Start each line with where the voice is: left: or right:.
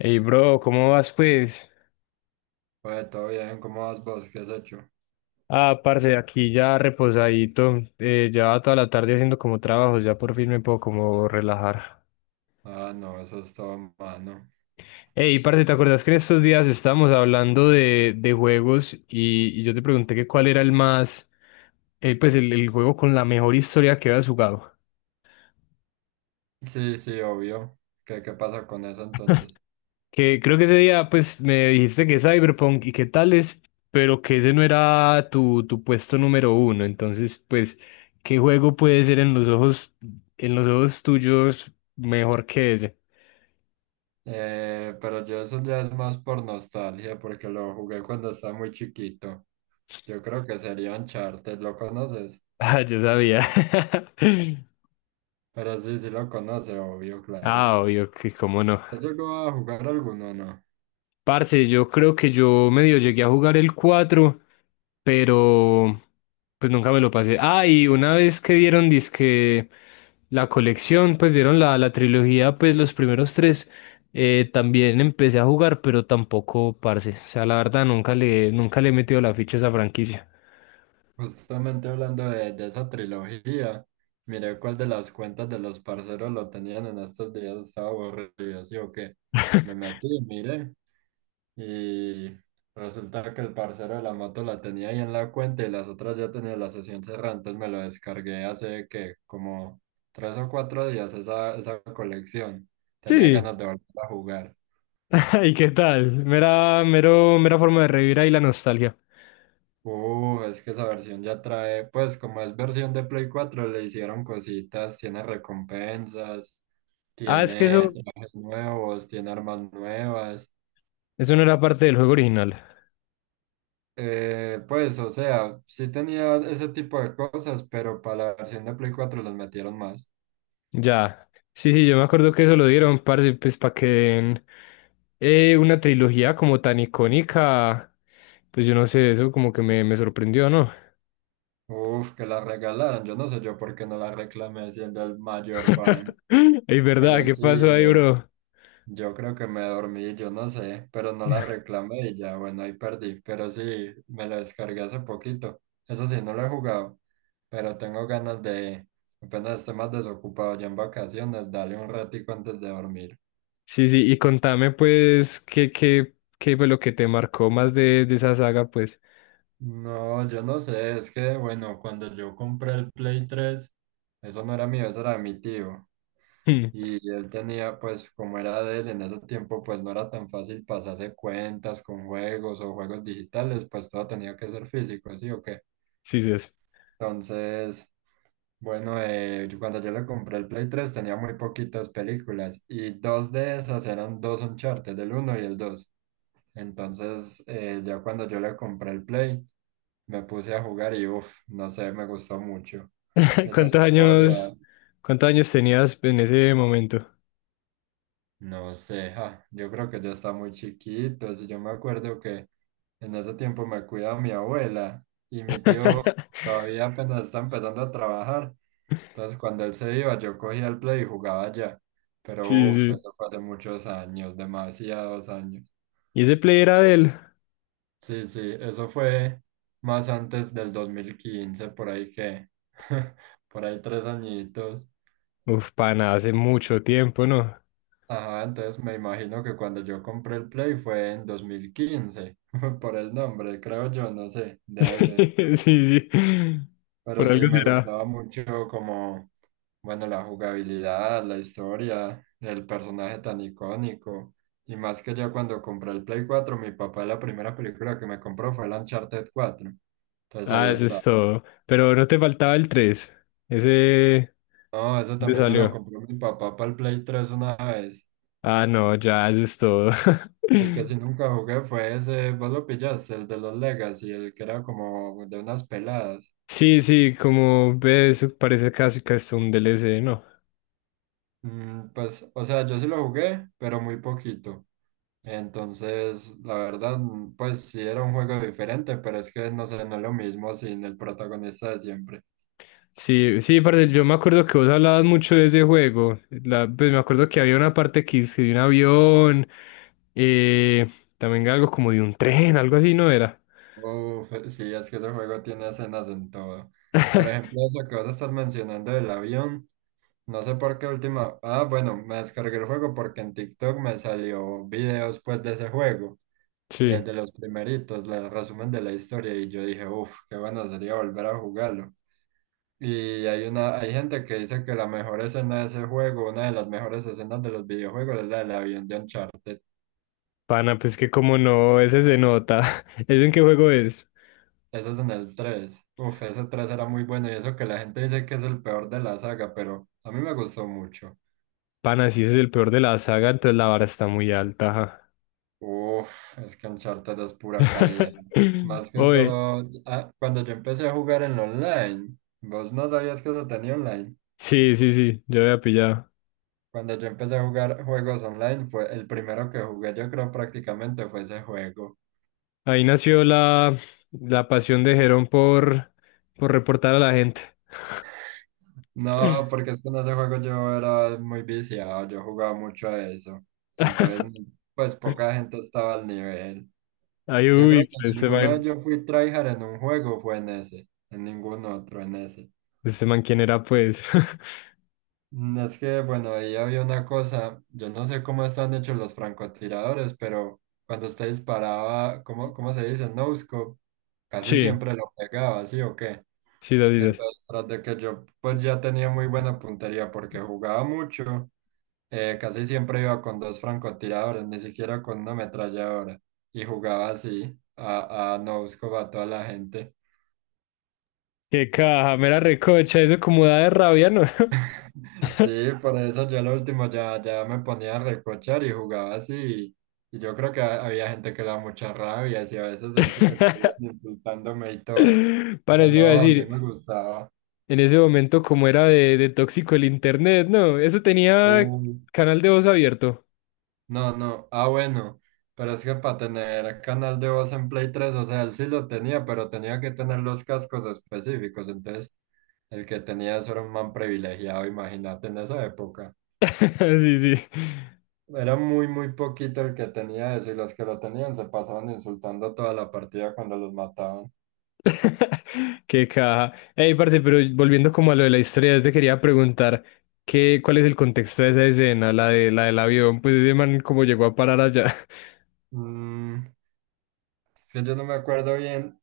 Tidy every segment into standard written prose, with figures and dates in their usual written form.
left: Hey, bro, ¿cómo vas, pues?
right: Oye, todo bien, ¿cómo vas vos? ¿Qué has hecho?
left: Ah, parce, aquí ya reposadito, ya toda la tarde haciendo como trabajos, ya por fin me puedo como relajar.
right: Ah, no, eso es todo mano.
left: Hey, parce, ¿te acuerdas que en estos días estábamos hablando de juegos y yo te pregunté que cuál era el más, el juego con la mejor historia que habías jugado?
right: Sí, sí, obvio. ¿Qué pasa con eso entonces?
left: Que creo que ese día, pues, me dijiste que Cyberpunk y qué tales, pero que ese no era tu puesto número uno. Entonces, pues, ¿qué juego puede ser en los ojos tuyos mejor que ese?
right: Pero yo eso ya es más por nostalgia, porque lo jugué cuando estaba muy chiquito. Yo creo que sería Uncharted, ¿lo conoces?
left: Ah, yo sabía.
right: Pero sí, sí lo conoce, obvio, claro.
left: Ah, obvio que cómo no.
right: ¿Se llegó a jugar alguno, no?
left: Parce, yo creo que yo medio llegué a jugar el 4, pero pues nunca me lo pasé. Ah, y una vez que dieron disque la colección, pues dieron la trilogía, pues los primeros tres, también empecé a jugar, pero tampoco, parce. O sea, la verdad nunca le he metido la ficha a esa franquicia.
right: Justamente hablando de esa trilogía, miré cuál de las cuentas de los parceros lo tenían en estos días, estaba aburrido, ¿sí o qué? Me metí, miré. Y resulta que el parcero de la moto la tenía ahí en la cuenta y las otras ya tenía la sesión cerrada, entonces me lo descargué hace que como 3 o 4 días esa colección. Tenía
left: Sí,
right: ganas de volver a jugar.
left: ¿y qué tal? Mera forma de revivir ahí la nostalgia.
right: Es que esa versión ya trae, pues como es versión de Play cuatro, le hicieron cositas, tiene recompensas,
left: Ah, es que
right: tiene
left: eso,
right: trajes nuevos, tiene armas nuevas.
left: eso no era parte del juego original.
right: Pues, o sea, sí tenía ese tipo de cosas, pero para la versión de Play cuatro las metieron más.
left: Ya, sí, sí, yo me acuerdo que eso lo dieron, parce, pues para que den una trilogía como tan icónica, pues yo no sé, eso como que me sorprendió, ¿no?
right: Uf, que la regalaran, yo no sé yo por qué no la reclamé siendo el mayor fan,
left: Es verdad,
right: pero
left: ¿qué
right: sí,
left: pasó ahí,
right: eh,
left: bro?
right: yo creo que me dormí, yo no sé, pero no la reclamé y ya, bueno, ahí perdí, pero sí, me la descargué hace poquito. Eso sí, no lo he jugado, pero tengo ganas de, apenas esté más desocupado ya en vacaciones, darle un ratico antes de dormir.
left: Sí, sí, y contame pues qué fue lo que te marcó más de esa saga, pues.
right: No, yo no sé, es que bueno, cuando yo compré el Play tres, eso no era mío, eso era de mi tío.
left: Hmm.
right: Y él tenía, pues, como era de él, en ese tiempo, pues no era tan fácil pasarse cuentas con juegos o juegos digitales, pues todo tenía que ser físico, ¿sí o qué?
left: Sí, sí, es.
right: Entonces, bueno, cuando yo le compré el Play tres tenía muy poquitas películas y dos de esas eran dos Uncharted, el uno y el dos. Entonces, ya cuando yo le compré el Play, me puse a jugar y uff, no sé, me gustó mucho esa
left: ¿Cuántos
right: historia.
left: años, cuántos años tenías en ese momento?
right: No sé, ja, yo creo que yo estaba muy chiquito. Si yo me acuerdo que en ese tiempo me cuidaba mi abuela y mi tío todavía apenas está empezando a trabajar. Entonces, cuando él se iba, yo cogía el play y jugaba allá.
left: Sí,
right: Pero uff,
left: sí.
right: eso fue hace muchos años, demasiados años.
left: ¿Y ese play era de él?
right: Sí, sí, eso fue más antes del 2015, por ahí que, por ahí tres añitos.
left: Uf, pana, hace mucho tiempo, ¿no?
right: Ajá, entonces me imagino que cuando yo compré el Play fue en 2015, por el nombre, creo yo, no sé, debe ser.
left: Sí, sí.
right: Pero
left: Por
right: sí,
left: algo
right: me
left: será.
right: gustaba mucho como bueno, la jugabilidad, la historia, el personaje tan icónico. Y más que yo cuando compré el Play cuatro, mi papá, la primera película que me compró fue el Uncharted 4. Entonces ahí
left: Ah, eso es
right: estaba.
left: todo. Pero no te faltaba el tres. Ese
right: No, eso
left: te
right: también me lo
left: salió.
right: compró mi papá para el Play tres una vez.
left: Ah, no, ya, eso es todo.
right: El que sí nunca jugué fue ese, vos lo pillaste, el de los Legacy, el que era como de unas peladas.
left: Sí, sí, como ves, parece casi que es un DLC, ¿no?
right: Mm, pues, o sea, yo sí lo jugué, pero muy poquito. Entonces, la verdad, pues sí era un juego diferente, pero es que no sé, no es lo mismo sin el protagonista de siempre.
left: Sí, sí, parce, yo me acuerdo que vos hablabas mucho de ese juego. La- pues me acuerdo que había una parte que es que de un avión, eh, también algo como de un tren, algo así, ¿no era?
right: Uf, sí, es que ese juego tiene escenas en todo. Por ejemplo, eso que vos estás mencionando del avión, no sé por qué última. Ah, bueno, me descargué el juego porque en TikTok me salió videos pues de ese juego,
left: Sí.
right: desde los primeritos, el resumen de la historia, y yo dije, uff, qué bueno sería volver a jugarlo. Y hay gente que dice que la mejor escena de ese juego, una de las mejores escenas de los videojuegos, es la del avión de Uncharted.
left: Pana, pues que como no, ese se nota. ¿Es en qué juego es?
right: Eso es en el tres. Uf, ese 3 era muy bueno y eso que la gente dice que es el peor de la saga, pero a mí me gustó mucho.
left: Pana, si ese es el peor de la saga, entonces la vara está muy alta.
right: Uf, es que Uncharted es pura
left: Ajá.
right: calidad. Más que
left: Oye,
right: todo, cuando yo empecé a jugar en online, vos no sabías que eso tenía online.
left: sí, sí, sí, yo había pillado.
right: Cuando yo empecé a jugar juegos online, fue el primero que jugué, yo creo prácticamente fue ese juego.
left: Ahí nació la pasión de Jerón por reportar a la gente.
right: No, porque es que en ese juego yo era muy viciado, yo jugaba mucho a eso. Entonces, pues poca gente estaba al nivel.
left: Ay,
right: Yo creo
left: uy,
right: que
left: pues,
right: si alguna vez yo fui tryhard en un juego fue en ese, en ningún otro, en ese.
left: este man, ¿quién era, pues?
right: Mm, es que, bueno, ahí había una cosa, yo no sé cómo están hechos los francotiradores, pero cuando usted disparaba, ¿cómo se dice? No scope, casi
left: Sí,
right: siempre lo pegaba, ¿sí o qué?
left: sí, lo
right: Y
left: dices.
right: entonces, tras de que yo pues ya tenía muy buena puntería porque jugaba mucho. Casi siempre iba con dos francotiradores, ni siquiera con una ametralladora. Y jugaba así, a no buscaba a toda la gente.
left: Qué caja, mera recocha, eso como da de rabia, ¿no?
right: Sí, por eso yo lo último ya, ya me ponía a recochar y jugaba así. Y yo creo que había gente que le da mucha rabia y a veces escribían insultándome y todo.
left: Para
right: Pero
left: eso iba a
right: no, a mí me
left: decir,
right: gustaba.
left: en ese momento, como era de tóxico el internet, no, eso tenía
right: Uh,
left: canal de voz abierto.
right: No, no. Ah, bueno. Pero es que para tener canal de voz en Play tres, o sea, él sí lo tenía, pero tenía que tener los cascos específicos. Entonces, el que tenía eso era un man privilegiado, imagínate, en esa época.
left: Sí, sí.
right: Era muy, muy poquito el que tenía eso y los que lo tenían se pasaban insultando toda la partida cuando los mataban.
left: Qué caja. Ey, parce, pero volviendo como a lo de la historia, yo te quería preguntar qué, ¿cuál es el contexto de esa escena, la de la del avión, pues ese man como llegó a parar allá,
right: Mm, es que yo no me acuerdo bien.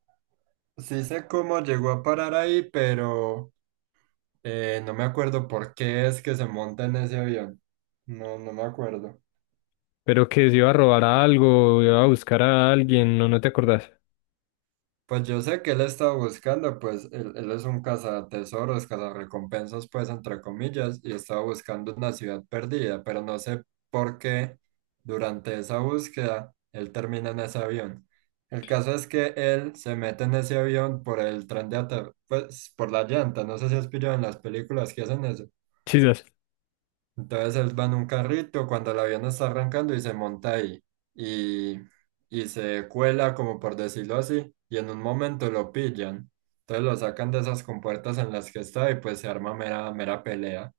right: Sí sé cómo llegó a parar ahí, pero no me acuerdo por qué es que se monta en ese avión. No, no me acuerdo.
left: pero que se iba a robar algo, iba a buscar a alguien, no, no te acordás?
right: Pues yo sé que él estaba buscando, pues él es un cazatesoros, cazarrecompensas, pues entre comillas, y estaba buscando una ciudad perdida, pero no sé por qué durante esa búsqueda él termina en ese avión. El caso es que él se mete en ese avión por el tren de aterrizaje, pues por la llanta, no sé si has pillado en las películas que hacen eso.
left: Chisas.
right: Entonces él va en un carrito cuando el avión está arrancando y se monta ahí y, y se cuela, como por decirlo así, y en un momento lo pillan. Entonces lo sacan de esas compuertas en las que está y pues se arma mera, mera pelea.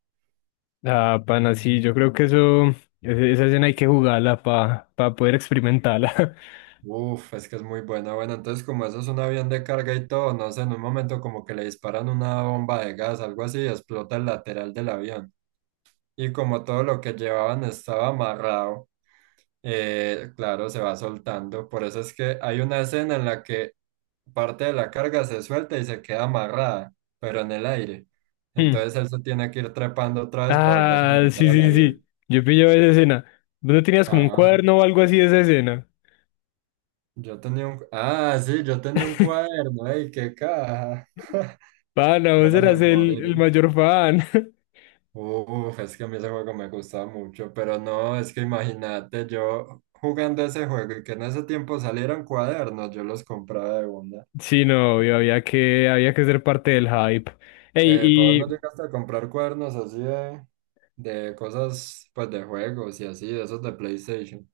left: Ah, pana, sí, yo creo que eso, esa escena hay que jugarla para poder experimentarla.
right: Uf, es que es muy buena. Bueno, entonces como eso es un avión de carga y todo, no sé, en un momento como que le disparan una bomba de gas, algo así, y explota el lateral del avión. Y como todo lo que llevaban estaba amarrado, claro, se va soltando. Por eso es que hay una escena en la que parte de la carga se suelta y se queda amarrada, pero en el aire. Entonces él se tiene que ir trepando otra vez para volverse a
left: Ah,
right: montar
left: sí,
right: al
left: sí, sí.
right: avión.
left: Yo pillo esa escena. ¿Vos no tenías como un
right: Ah,
left: cuaderno o algo así de esa escena?
right: Ah, sí, yo tenía un cuaderno. ¡Ey, qué caja!
left: Pana, vos
right: Mera
left: eras
right: memoria.
left: el mayor fan.
right: Uf, es que a mí ese juego me gustaba mucho, pero no, es que imagínate yo jugando ese juego y que en ese tiempo salieran cuadernos, yo los compraba de una.
left: Sí, no, obvio, había que ser parte del hype.
right: Pues vos
left: Ey,
right: no llegaste a comprar cuernos así de cosas, pues de juegos y así, de esos de PlayStation,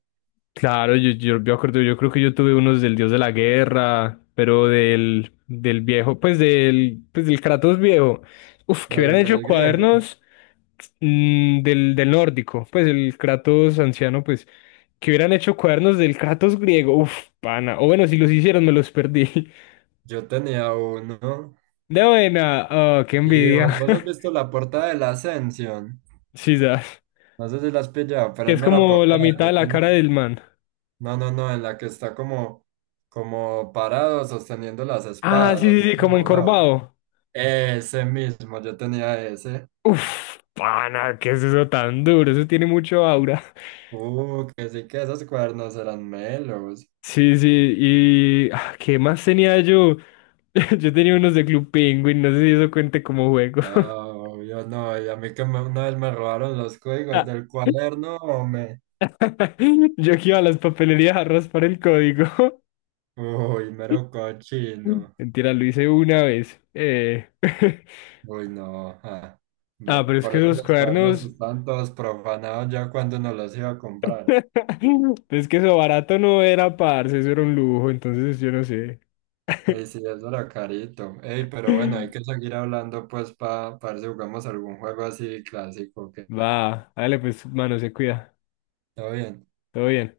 left: claro, yo me acuerdo, yo creo que yo tuve unos del dios de la guerra, pero del viejo, pues del Kratos viejo. Uf, que
right: del,
left: hubieran hecho
right: del griego.
left: cuadernos mm, del nórdico, pues el Kratos anciano, pues, que hubieran hecho cuadernos del Kratos griego. Uf, pana. O bueno, si los hicieron, me los perdí.
right: Yo tenía uno.
left: De buena, oh, qué
right: Sí,
left: envidia.
right: vos has visto la portada de la Ascension.
left: Sí.
right: No sé si la has pillado, pero
left: Que
right: es
left: es
right: mera
left: como la
right: portada.
left: mitad de
right: Yo
left: la
right: tenía...
left: cara del man.
right: No, no, no, en la que está como parado sosteniendo las
left: Ah,
right: espadas,
left: sí, sí,
right: así
left: sí, como
right: como bravo.
left: encorvado.
right: Ese mismo, yo tenía ese.
left: Uf, pana, ¿qué es eso tan duro? Eso tiene mucho aura.
right: Que sí, que esos cuernos eran melos.
left: Sí, sí, y ah, ¿qué más tenía yo? Yo tenía unos de Club Penguin, no sé si eso cuente como juego.
right: Ah, yo no, y a mí que una vez me robaron los códigos
left: Ah,
right: del cuaderno, hombre.
left: yo que iba a las papelerías a raspar el código.
right: Uy, mero cochino.
left: Mentira, lo hice una vez.
right: Uy, no. Ah.
left: Ah, pero es
right: Por
left: que
right: eso
left: esos
right: los cuadernos
left: cuadernos.
right: están todos profanados ya cuando no los iba a comprar.
left: Es que eso barato no era, parce, eso era un lujo, entonces yo no sé.
right: Y sí, eso era carito. Ey, pero bueno, hay que seguir hablando pues para ver si jugamos algún juego así clásico que...
left: Va, dale, pues, mano, se cuida.
right: ¿Todo bien?
left: Todo bien.